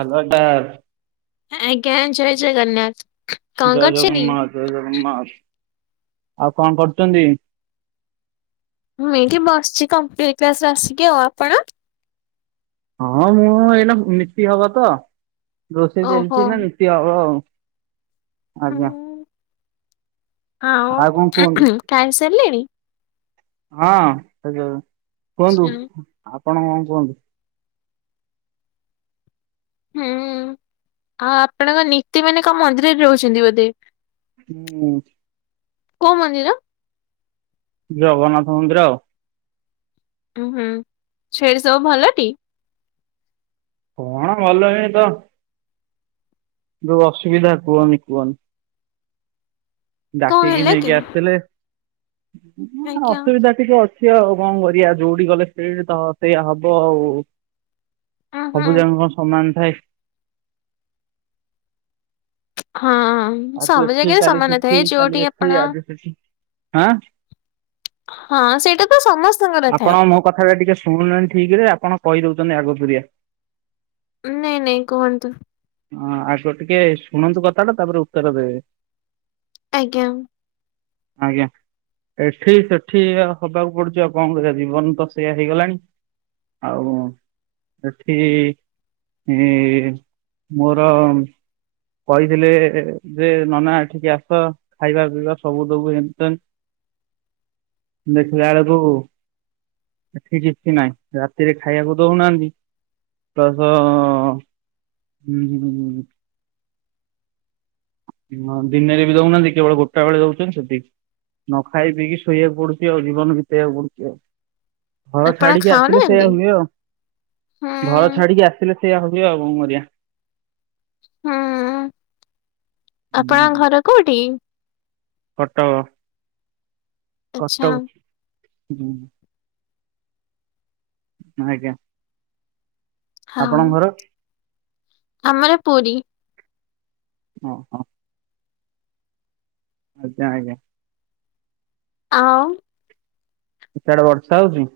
Hello ଏଟା ଆଜ୍ଞା ଜୟ ଜଗନ୍ନାଥ। କଣ ଜୟ କରୁଛନ୍ତି? ଜଗନ୍ନାଥ ଜୟ ଜଗନ୍ନାଥ ଆଉ କଣ କରୁଛନ୍ତି? ମୁଁ ଏଇଠି ବସିଛି କମ୍ପୁଟର କ୍ଲାସ ଆସିକି ଆଉ ଆପଣ? ହଁ ମୁଁ ଏଇଟା ନିତି ହବ ତ ରୋଷେଇ ଓହୋ ଚାଲିଛି ଏଇନା ନତି ହବ ଆଉ। ଆଜ୍ଞା। ହୁଁ, ଆଉ କଣ କୁହନ୍ତୁ ଖାଇ ସାରିଲେଣିି? ହଁ ସେ ଆଚ୍ଛା। କୁହନ୍ତୁ ଆପଣ କଣ କୁହନ୍ତୁ। ହୁଁ ଆଉ ଆପଣଙ୍କ ନୀତି ମାନେ କଣ ମନ୍ଦିରରେ ରହୁଛନ୍ତି ବୋଧେ? ହୁଁ। କଉ ମନ୍ଦିର? ଜଗନ୍ନାଥ ମନ୍ଦିର ଆଉ। ଉଁ ହୁଁ ସେଠି ସବୁ ଭଲ ଟି? କଣ ଭଲ ଏ ତ ଯୋଉ ଅସୁବିଧା କୁହନି କୁହନି। କଣ ଡାକିକି ହେଲା ନେଇକି କି? ଆସିଥିଲେ ହଁ ଆଜ୍ଞା ଅସୁବିଧା ଟିକେ ଅଛି ଆଉ କଣ କରିବା ଯୋଉଠି ଗଲେ ସେଇଟି ତ ସେଇଆ ହବ ଆଉ। ଉଁ ହୁଁ ସବୁ ଯାଙ୍କ କଣ ସମାନ ଥାଏ। ହଁ। ଆଜି ସବୁ ଏଠି ଜାଗାରେ କାଲି ସମାନ ଥାଏ ସେଠି ଯୋଉଠି କାଲି ଆପଣ ଅଛି ଆଜି ସେଠି ହଁ। ହଁ ସେଇଟା ତ ସମସ୍ତେ ଆପଣ ମୋ କଥାଟା ଟିକେ ଶୁଣୁନାହାନ୍ତି ଠିକ ରେ ଆପଣ କହିଦଉଛନ୍ତି ଆଗକୁରିଆ। ନାଇଁ ନାଇଁ କୁହନ୍ତୁ। ହଁ ଆଗ ଟିକେ ଶୁଣନ୍ତୁ କଥା ଟା ତାପରେ ଉତ୍ତର ଦେବେ। ଆଜ୍ଞା। ଆଜ୍ଞା। ଏଠି ସେଠି ହବାକୁ ପଡୁଛି ଆଉ କଣ କରିବ ଜୀବନ ତ ସେଇଆ ହେଇଗଲାଣି। ଆଉ ସେଠି ମୋର କହିଥିଲେ ଯେ ନନା ଏଠିକି ଆସ ଖାଇବା ପିଇବା ସବୁ ଦବୁ ଏଣେ ତେଣେ। ଦେଖିଲା ବେଳକୁ ଏଠି କିଛି ନାଇଁ ରାତିରେ ଖାଇବାକୁ ଦଉନାହାନ୍ତି। ପ୍ଲସ ହୁଁ ହଁ ଦିନେରେ ବି ଦଉନାହାନ୍ତି କେବଳ ଗୋଟା ବେଳେ ଦଉଛନ୍ତି ସେତିକି। ନ ଖାଇ ପିଇକି ଶୋଇବାକୁ ପଡୁଛି ଆଉ ଜୀବନ ବିତେଇବାକୁ ପଡୁଛି ଆଉ। ଘର ଆପଣ ଛାଡିକି ଆସିଲେ ଖାଉନାହାନ୍ତି? ସେଇୟଆ ହୁଏ ଆଉ ଘର ହୁଁ ଛାଡିକି ଆସିଲେ ସେଇଆା ହୁଏ ଆଉଉ କରିବା। ହୁଁ ଆପଣ ହୁଁ ଘର କୋଉଠି? କଟକ ଆଚ୍ଛା କଟକ ହୁଁ। ଆଜ୍ଞା। ହଁ ଆପଣଙ୍କ ଘର? ଆମର ପୁରୀ। ଓ ହୋ। ଅଜା ଆଇଁଲେ। ଆଉଁ ସିଆଡ଼ ବର୍ଷା ହଉଚି?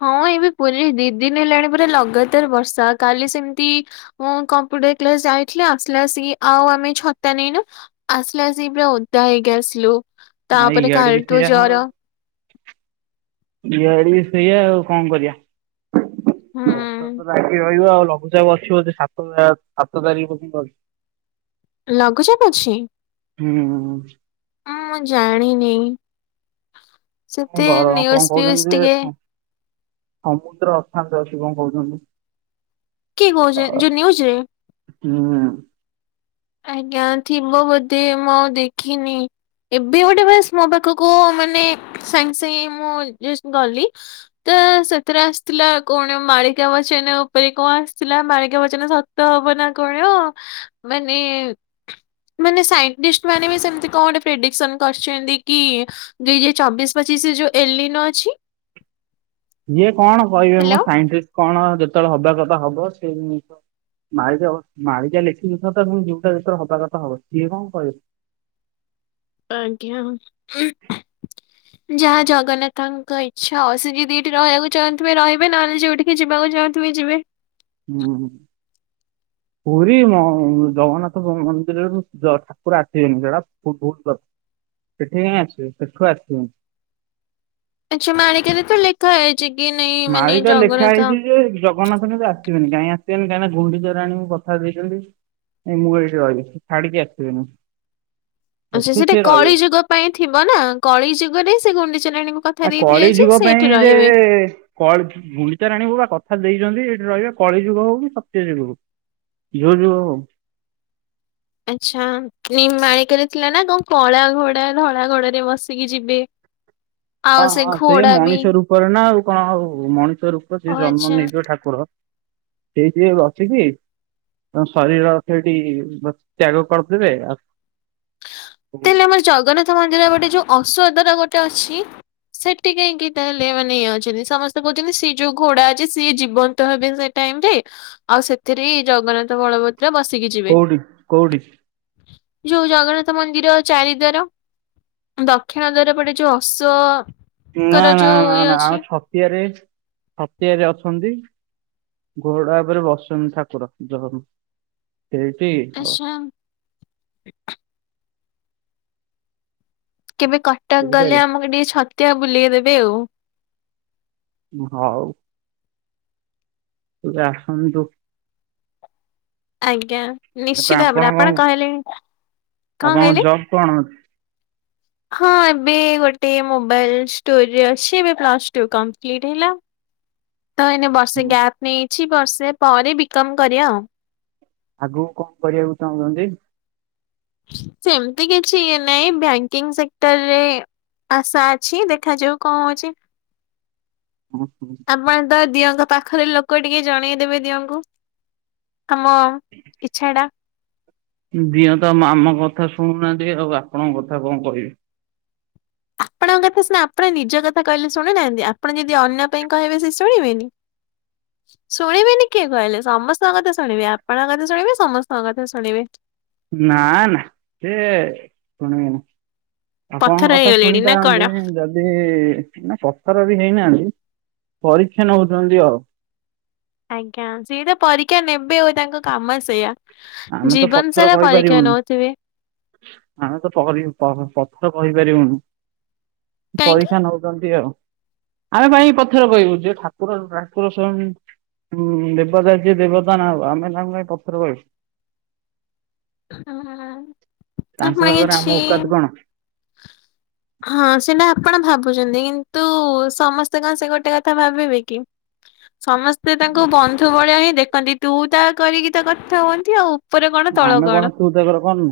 ହଁ ଏବେ ପୁରୀରେ ଦି ଦିନ ହେଲାଣି ପୁରା ଲଗାତାର ବର୍ଷା କାଲି ସେମତି ମୁଁ କମ୍ପ୍ୟୁଟର କ୍ଲାସ ଯାଇଥିଲି ଆସିଲା ବଳସିକି ଆଉ ଆମେ ଛତା ନେଇନୁ ଆସିଲା ବଳସିକି ପୁରା ଓଦା ହେଇକି ଆସିଲୁ ଆଉ ତାପରେ ଇଆଡେ ବି କାଲଠୁ ସେଇଆ ଜର। ଇଆଡ଼େ ବି ଶୋଇଆ ଆଉ କଣ କରିବା? ବର୍ଷା ହୁଁ ତ ଲାଗି ରହିବ ଆଉ ଲଘୁଚାପ ଅଛି ବୋଧେ ସାତ ଆ ସାତ ତାରିଖ ପର୍ଯ୍ୟନ୍ତ। ଲଘୁଚାପ ଅଛିଁ? ହୁଁ। ଅଁ ମୁଁ ଜାଣିନି ସେତେ ଘର କଣ ନିୟୁଜ ଫିୟୁଜ କହୁଛନ୍ତି ଯେ ଟିକେ ସମୁଦ୍ର ଅଶାନ୍ତ ଅଛି କଣ କହୁଚନ୍ତି। କିଏ କହୁଚନ ଯୋଉ ନ୍ୟୁଜ ରେ? ହୁଁ ମ୍ୟାମ୍। ଆଜ୍ଞା ଥିବ ବୋଧେ ମୁଁ ଆଉ ଦେଖିନି। ଏବେ ଗୋଟେ ବାସ୍ ମୋ ପାଖକୁ ମାନେ ସାଙ୍ଗେ ସାଙ୍ଗେ ମୁଁ ଜଷ୍ଟ ଗଲି ତ ସେଥେରେ ଆସଥିଲା କଣ ମାଳିକା ବଚନ ଉପରେ କଣ ଆସଥିଲା ମାଳିକା ବଚନ ସ ତ ହବ ନା କଣ? ମାନେ ଏଁ ଏଁ ମାନେ ସାଇଣ୍ଟିଷ୍ଟ ମାନେ ବି ସେମତି କଣ ଗୋଟେ ପ୍ରେଡିିକସନ୍ କରଛନ୍ତି କି ଦୁଇ ହଜାର ଚବିଶ ପଚିଶ ରେ ଯୋଉ ଏଲିନ ଅଛି ଯିଏ କଣ କହିବେ ମ ହ୍ୟାଲୋ। ସାଇଣ୍ଟିଷ୍ଟ? କଣ ଯେତବଳେ ହବା କଥା ହବ ସେଇ ଜିନିଷ ମାଳିିକା ମାଳିିକା ଲେଖିନୁ ସତ କଣ ଯୋଉଟା ଯେତବଳେ ହବା କଥା ହବ ସିଏ କଣ କହିବେ? ଆଜ୍ଞା ଉଁ ହୁଁ। ଯାହା ଜଗନ୍ନାଥଙ୍କ ଇଚ୍ଛା ଆଉ ସେ ଯଦି ଏଇଠି ରହିବାକୁ ଚାହୁଁଥିବେ ରହିବେ ନହେଲେ ଯୋଉଠି କି ଯିବାକୁ ଚାହୁଁଥିବେ ଯିବେ। ହୁଁ ପୁରୀ ମ ଜଗନ୍ନାଥ ମନ୍ଦିରରୁ ଜଷ୍ଟ ଠାକୁର ଆଠିବେନି ସେଟା ଭୁ ଭୁଲ କଥ ସେଠି କାଇଁକି ଆସିବେ ସେଠୁ ଆସିବେନି। ଆଚ୍ଛା ମାଳିକାରେ ତ ଲେଖା ହେଇ ଚି କି ନାଇଁ ମାନେ ମାଳିକା ଲେଖା ଜଗନ୍ନାଥ ହେଇଚି ଯେ ଜଗ ଜଗନ୍ନାଥ କିନ୍ତୁ ଆସିବେନି କାହିଁ ଆସିବେନି କାହିଁନା ଗୁଣ୍ଡିଚା ରାଣୀଙ୍କୁ କଥା ଦେଇଚନ୍ତି ନାଇଁ ମୁଁ ଏଇଠି ରହିବି ଛାଡ଼ିକି ଆସିବିନୁ। ଆଉ ସେ ସେଠେ କଳି ଯୁଗ ପାଇଁ ଥିବ ନା କଳି ଯୁଗରେ ସେ ଗୁଣ୍ଡିଚା ରାଣୀଙ୍କୁ କଥା ଆ ଦେଇଥିଲେ କଳି ଯେ ଯୁଗ ସେ ଏଠି ପାଇଁ ଯେ ରହିବେ। ଏ ଏ କଳ ଗୁଣ୍ଡିଚା ରାଣୀଙ୍କୁ ବା କଥା ଦେଇଚନ୍ତି ଏଇଠି ରହିବେ କଳି ଯୁଗ ହଉ କି ସତ୍ୟ ଯୁଗ ହଉ। ଯୋଉ ଯୁଗ ହଉ। ଆଚ୍ଛା ନିମ୍ ମାଳିକାରେ ଥିଲା ନା କଣ କଳା ଘୋଡ଼ା ଧଳା ଘୋଡ଼ରେ ବସିକି ଯିବେ? ଆଉ ହଁ ହଁ ସେ ଘୋଡା ବି ମଣିଷ ରୂପରେ ନା ଆଉ କଣ ଆଉ ମଣିଷ ରୂପ ଓ ସେ ଜନ୍ମ ଆଚ୍ଛା ନେଇଯିବ ଠାକ୍ କୁର ସେଇ ସିଏ ଅଛି ସିଏ? ତାଙ୍କ ଶରୀର ସେଇଠି ବ ତ୍ୟାଗ କରଦେବେ ଆଉ ତାହେଲେ ଆମର ଜଗନ୍ନାଥ ମନ୍ଦିର ଗୋଟେ ଯୋଉ ଔଷଧର ଗୋଟେ ଅଛି ସେଠି କାହିଁକି ତାହେଲେ ମାନେ ଇଏ ଅଛନ୍ତି ସମସ୍ତେ କହୁଚନ୍ତି ସିଏ ଯୋଉ ଘୋଡା ଅଛି ସିଏ ଜୀବନ୍ତ ହେବେ ସେ ଟାଇମରେ ଆଉ ସେଥିରେ ଜଗନ୍ନାଥ, ବଳବ ବସିକିଛି। କୋଉଡ଼ି କୋଉଡ଼ି। ଯୋଉ ଜଗନ୍ନାଥ ମନ୍ଦିର ଚାରିଦ୍ଵାର, ଦକ୍ଷିଣ ଦ୍ୱାର ପଟେ ଯୋଉ ଅଶ୍ଵ ନା ନା ନା ନା ଆମ ଛତିଆରେ ଛତିଆରେ ଅଛନ୍ତି। ଘୋଡା ଉପରେ ବସନ୍ତି ଠାକୁର ଜଗ ସେଇଠି ଆଚ୍ଛା। କେବେ କଟକ ଗଲେ ବୁଝିପାରିଲେ ଆମକୁ ଟିକେ ଛତିଆ ବୁଲେଇ ଦେବେ ଆଉ। ହଉ। ତୁରା ଆସନ୍ତୁ। ଆଜ୍ଞା, ନିଶ୍ଚିତ ଆପଣ ଭାବରେ କଣ ଆପଣ କହିଲେଣି, କଣ ଆପଣଙ୍କ କହିଲେ? ଜବ୍ କଣ ଅଛି। ହଁ ଏବେ ଗୋଟେ ମୋବାଇଲ ଷ୍ଟୋରରେ ଅଛି ଏବେ ପ୍ସ ଟୁ କଂପ୍ଲିଟ୍ ହେଲା। ତ ଏଇନେ ବର୍ଷେ ଗ୍ୟାପ ନେଇଛି ବର୍ଷେ ପରେ ବି କମ୍ କରିବା ଆଉ। ଆଗକୁ କଣ କରିବାକୁ ଚାହୁଁଛନ୍ତି? ସେମିତି କିଛି ଇଏ ନାହିଁ ବ୍ୟାଙ୍କିଙ୍ଗ ସେକ୍ଟରରେ ଆଶା ଅଛି ଦେଖାଯାଉ କଣ ହଉଛି। ଉଁ ହୁଁ। [unintelligible] ତ ଦିଅଙ୍କ ପାଖରେ ଲୋକ ଟିକେ ଜଣେଇ ଦେବେ ଦିଅଙ୍କୁ। ଆମ ଇଚ୍ଛାଟା। ଦିଅ ତ ଆମ କଥା ଶୁଣୁନାହାନ୍ତି ଆଉ ଆପଣଙ୍କ କଥା କଣ କହିବି। ଆପଣଙ୍କ କଥା ସିନା ଆପଣ ନିଜ କଥା କହିଲେ ଶୁଣିନାହାନ୍ତି, ଆପଣ ଯଦି ଅନ୍ୟ ପାଇଁ କହିବେ ସେ ଶୁଣିବେନି। ଶୁଣିବେନି କିଏ କହିଲେ ସମସ୍ତଙ୍କ କଥା ଶୁଣିବେ ଆପଣଙ୍କ କଥା ଶୁଣିବେ ସମସ୍ତଙ୍କ କଥା ଶୁଣିବେ। ନା ନା ସେ ଶୁଣିବେନି। ଆପଣଙ୍କ ପଥର କଥା ହେଇଗଲେଣି ନା କଣ ଶୁଣିପାରନ୍ତି ଯଦି ସିଏ ନା ପଥର ବି ହେଇନାହାନ୍ତି, ପରୀକ୍ଷା ନଉଛନ୍ତି ଆଉ। ଆଜ୍ଞା, ସିଏ ତ ପରୀକ୍ଷା ନେବେ ଆଉ ତାଙ୍କ କାମ ସେଇଆ। ଆମେ ତ ଜୀବନ ପଥର ସାରା ପରୀକ୍ଷା କହିପାରିବୁନୁ। ନଉଥିବେ। ଆମେ ତ ପହରି ପ ପଥର କହିପାରିବୁନି। କାହିଁକି ପରୀକ୍ଷା ନଉଛନ୍ତି ଆଉ। ଆମେ ପାଇଁ ପଥର କହିବୁ ଯେ ଠାକୁର ଠାକୁର ସ୍ୱୟଂ ହୁଁ ଦେବତା ଯିଏ ଦେବତା ନା ଆମେ ତାଙ୍କୁ କାଇଁ ପଥର କହିବୁ। ହଁ ହଁ ହଁ ତାଙ୍କ ଆପଣ ଆଗରେ ଆମ କିଛି ଔକାତ କଣ? [inaudible] ହଁ ସେଟା ଆପଣ ଭାବୁଛନ୍ତି କିନ୍ତୁ ସମସ୍ତେ କଣ ସେ ଗୋଟେ କଥା ଭାବିବେ କି? ସମସ୍ତେ ତାଙ୍କୁ ବନ୍ଧୁ ବଳିଆ ହିଁ ଦେଖନ୍ତି ତୁ ତା କରିକି ତ କଥା ହୁଅନ୍ତି ଆଉ। ଉପରେ କଣ ତଳ ଆମେ କଣ ତୁ ତାକର କରୁନୁ।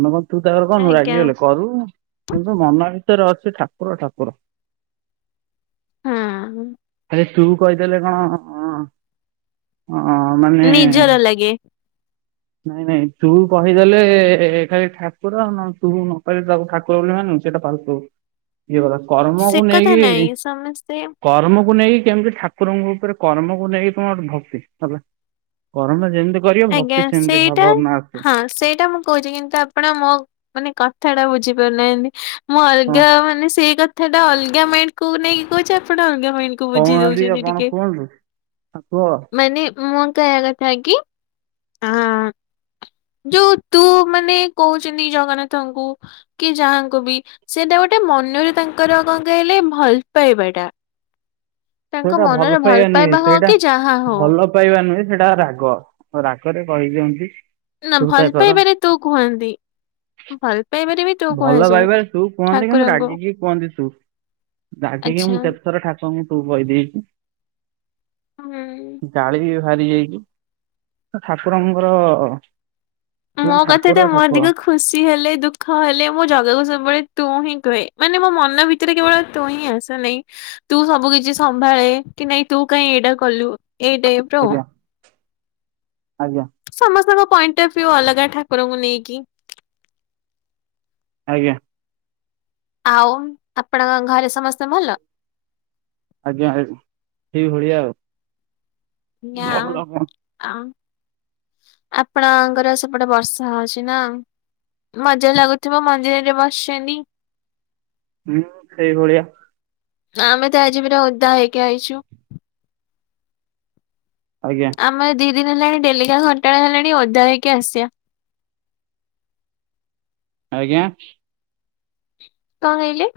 ଆମେ କଣ ତୁ ତାକର କରୁନୁ ଆଜ୍ଞା। ରାଗି ଗଲେ କରୁ। କିନ୍ତୁ ମନ ଭିତରେ ଅଛି ଠାକୁର ଠାକୁର। ହୁଁ। ଆରେ ତୁ କହିଦେଲେ କଣ ଅ ମାନେ ରାଗେ। ନାଇଁ ନାଇଁ ତୁ କହିଦେଲେ ଏ ଖାଲି ଠାକୁର ନହଲେ ତୁ ନ କହିଲେ ତାକୁ ଠାକୁ କୁର ବୋଲି ମାନୁ, ସେଟା ଫାଲତୁ ଇଏ କଥା ସେ କର୍ମକୁ କଥା ନାଇଁ ନେଇକି ସମସ୍ତେ କର୍ମକୁ ନେଇକି କେମିତି ଠାକୁରଙ୍କ ଉପରେ କର୍ମକୁ ନେଇକି କଣ ଗୋଟେ ଭକ୍ତି ହେଲା। କରମ ଯେମିତି କରିବ। [unintelligible] ସେମିତି ସେଇଟା ଭାବନା ଆସିବ ହଁ ସେଇଟା ମୁଁ କହୁଚି କିନ୍ତୁ ଆପଣ ମୋ ମାନେ କଥାଟା ବୁଝି ପାରୁନାହାନ୍ତି ମୁଁ ହଁ ଅଲଗା ମାନେ ସେଇ କ ଥାଟା ଅଲଗା ମାଇଣ୍ଡକୁ ନେଇକି କହୁଚି ଆପଣ ଅଲଗା ମାଇଣ୍ଡ ବୁଝି କହୁନାହାନ୍ତି ଦଉଚନ୍ତି ଆପଣ ଟିକେ କୁହନ୍ତୁ ଠାକୁର ମାନେ ମୁଁ କହିବା କଥା କି ଆଁ ଯୋଉ ତୁ ମାନେ କହୁଚନ୍ତି ଜଗନ୍ନାଥଙ୍କୁ କି ଯାହାଙ୍କୁ ବି ସେଟା ଗୋଟେ ମନରେ ତାଙ୍କର କଁ କଇଲେ ଭଲ ପାଇବାଟା। ତାଙ୍କ ସେଇଟା ଭଲ ମନରେ ପାଇବା ନୁହେଁ। ହଉ ସେଇଟା କି ଯାହା ହଉ ଭଲ ପାଇବା ନୁହେଁ ସେଟା ରାଗ ରାଗରେ କହି ଦିଅନ୍ତି। ନା ଭଲ ପାଇବାରେ ତୁ କୁହନ୍ତି। ଭଲ ପାଇବାରେ ବି ତୁ ଭଲ କୁହାଯାଏ ପାଇବାରେ ତୁ କୁହନ୍ତି କିନ୍ତୁ ଠାକୁରଙ୍କୁ ରାଗିକି କୁହନ୍ତି ତୁ। ରାଗିକି ଆଚ୍ଛା ମୁଁ କେତଥର ଠାକୁରଙ୍କୁ ତୁ କହିଦେଇଛଚି। ହୁଁ। ଗାଳିବି ବାହାରି ଯାଇଚି। ଠାକୁରଙ୍କର ମୋ କଥାଟା ଠାକୁର ମୋ ଠାକୁର ଅଧିକ ଖୁ ଖୁସି ହେଲେ ଦୁଃଖ ହେଲେ ମୁଁ ଜାଗାକୁ ସବୁବେଳେ ତୁ ହିଁ କୁହେ ମାନେ ମୋ ମନ ଭି ତରେ କେବଳ ତୁ ହିଁ ଆସେ ହେଲାକି। ତୁ ସବୁ କିଛି ସମ୍ଭାଳେ, କି ନାଇଁ ତୁ କାଇହିଁ ଏଇଟା କଲୁ, ଏଇ ଟାଇ ଆଜ୍ଞା ଆଜ୍ଞା‌। ସମସ୍ତଙ୍କ ପଏଣ୍ଟ ଅଫ ଭ୍ୟୁ ଅଲଗା ଠାକୁରଙ୍କୁ ନେଇକି। ଆଜ୍ଞା! ଆଉ ଆପଣଙ୍କ ଘରେ ସମସ୍ତେ ଭଲ? ଆଜ୍ଞା ଆଜ ସେଇ ଭଳିଆ ଆଉ। ଭଲ କଣ [unintelligible] ଆପଣଙ୍କର ସେପଟେ ବର୍ଷା ହଉଛି ନା। ମଜା ଲାଗୁଥିବ ମନ୍ଦିରରେ ବସିଚନ୍ତି। ହୁଁ ସେଇ ଭଳିଆ। ଆମେ ତ ଆଜି ପୁର ଓଦା ହେଇକି ଆସିଚୁ। ଆଜ୍ଞା। ଆମର ଦି ଦିନ ହେଲାଣି ଡେଲିିକା ଘଣ୍ଟା ହେଲାଣି ଓଧା ହେଇକି ଆସିବା। ଆଜ୍ଞା? କଁ ହେଇଲେ?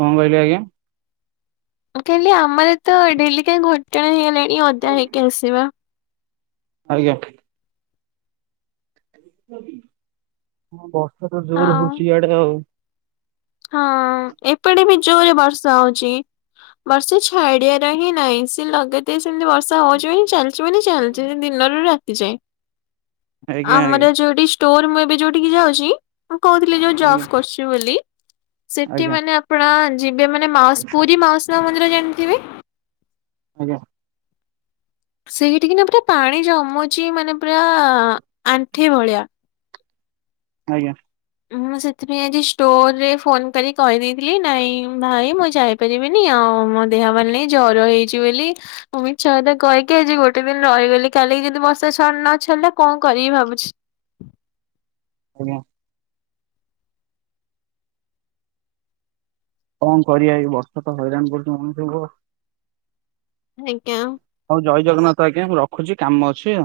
କଁ [unintelligible] ଆଜ୍ଞା? ମୁଁ କାଲି ଆମର ତ ଡେଲି କାହି ଘଟଣା ହେଇଗଲାଣି ଅଦା ହେଇକି ଆସିବା। ଆଜ୍ଞା! ବର୍ଷା ତ ଜୋର ଆଉ ହଉଛି ଇଆଡେ ଆଉ। ହଁ ଏପଟେ ବି ଜୋରେ ବର୍ଷା ହଉଚି। ବର୍ଷେ ଛାଡିବାର ହିଁ ନାଇଁ ସେ ଲଗା କେତେ ସେମ୍ତି ବର୍ଷା ହଉଚି [unintelligible] ଚାଲିଚି ମାନି ଚାଲିଚି ଦିନରୁ ରାତି ଯାଏଁ। ଆଜ୍ଞା ଆଜ୍ଞା ଆମର ଯୋଉଠି ଷ୍ଟୋର ମୁଁ ଏବେ ଯୋଉଠି କି ଯାଉଚି। ମୁଁ କହୁଥିଲି ଯୋଉ ଆଜ୍ଞା ଜଫ୍ କରୁଚି ବୋଲି। ସେଠି ଆଜ୍ଞା ମାନେ ଆପଣ ଯିବେ ମାନେ ମାଉସ୍ ପୁରୀ ମାଉସୀ ମା ମନ୍ଦିର ଜାଣିଥିବେ? ଆଜ୍ଞା। ସେଇଠିକିନା ପୁରା ପାଣି ଜମୁଚି ମାନେ ପୁରା ଆଣ୍ଠି ଭଳିଆ। ଆଜ୍ଞା ମୁଁ ସେଥିପାଇଁ ଆଜି ଷ୍ଟୋରରେ ଫୋନ କରି କହିଦେଇଥିଲି ନାଇଁ ଭାଇ ମୁଁ ଯାଇ ପାରିବିନି ଆଉ ମୋ ଦେହ ଭଲ ନାଇଁ ଜର ହେଇଛି ବୋଲି ମିଛ କଥା କହିକି ଆଜି ଗୋଟେ ଦିନ ରହିଗଲି କାଲି କି ଯଦି ବର୍ଷା ନ ଛଡ଼ିଲା କଣ କରିବି ଭାବୁଛି। ଆଜ୍ଞା। କଣ କରିଆ ଏଇ ବର୍ଷା ତ ହଇରାଣ କରୁଛି ମଣିଷଙ୍କୁ। ଆଜ୍ଞା ହଉ ଜୟ ଜଗନ୍ନାଥ ଆଜ୍ଞା ମୁଁ ରଖୁଛି କାମ ଅଛି।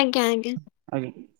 ଆଜ୍ଞା ଆଜ୍ଞା। ଆଜ୍ଞା।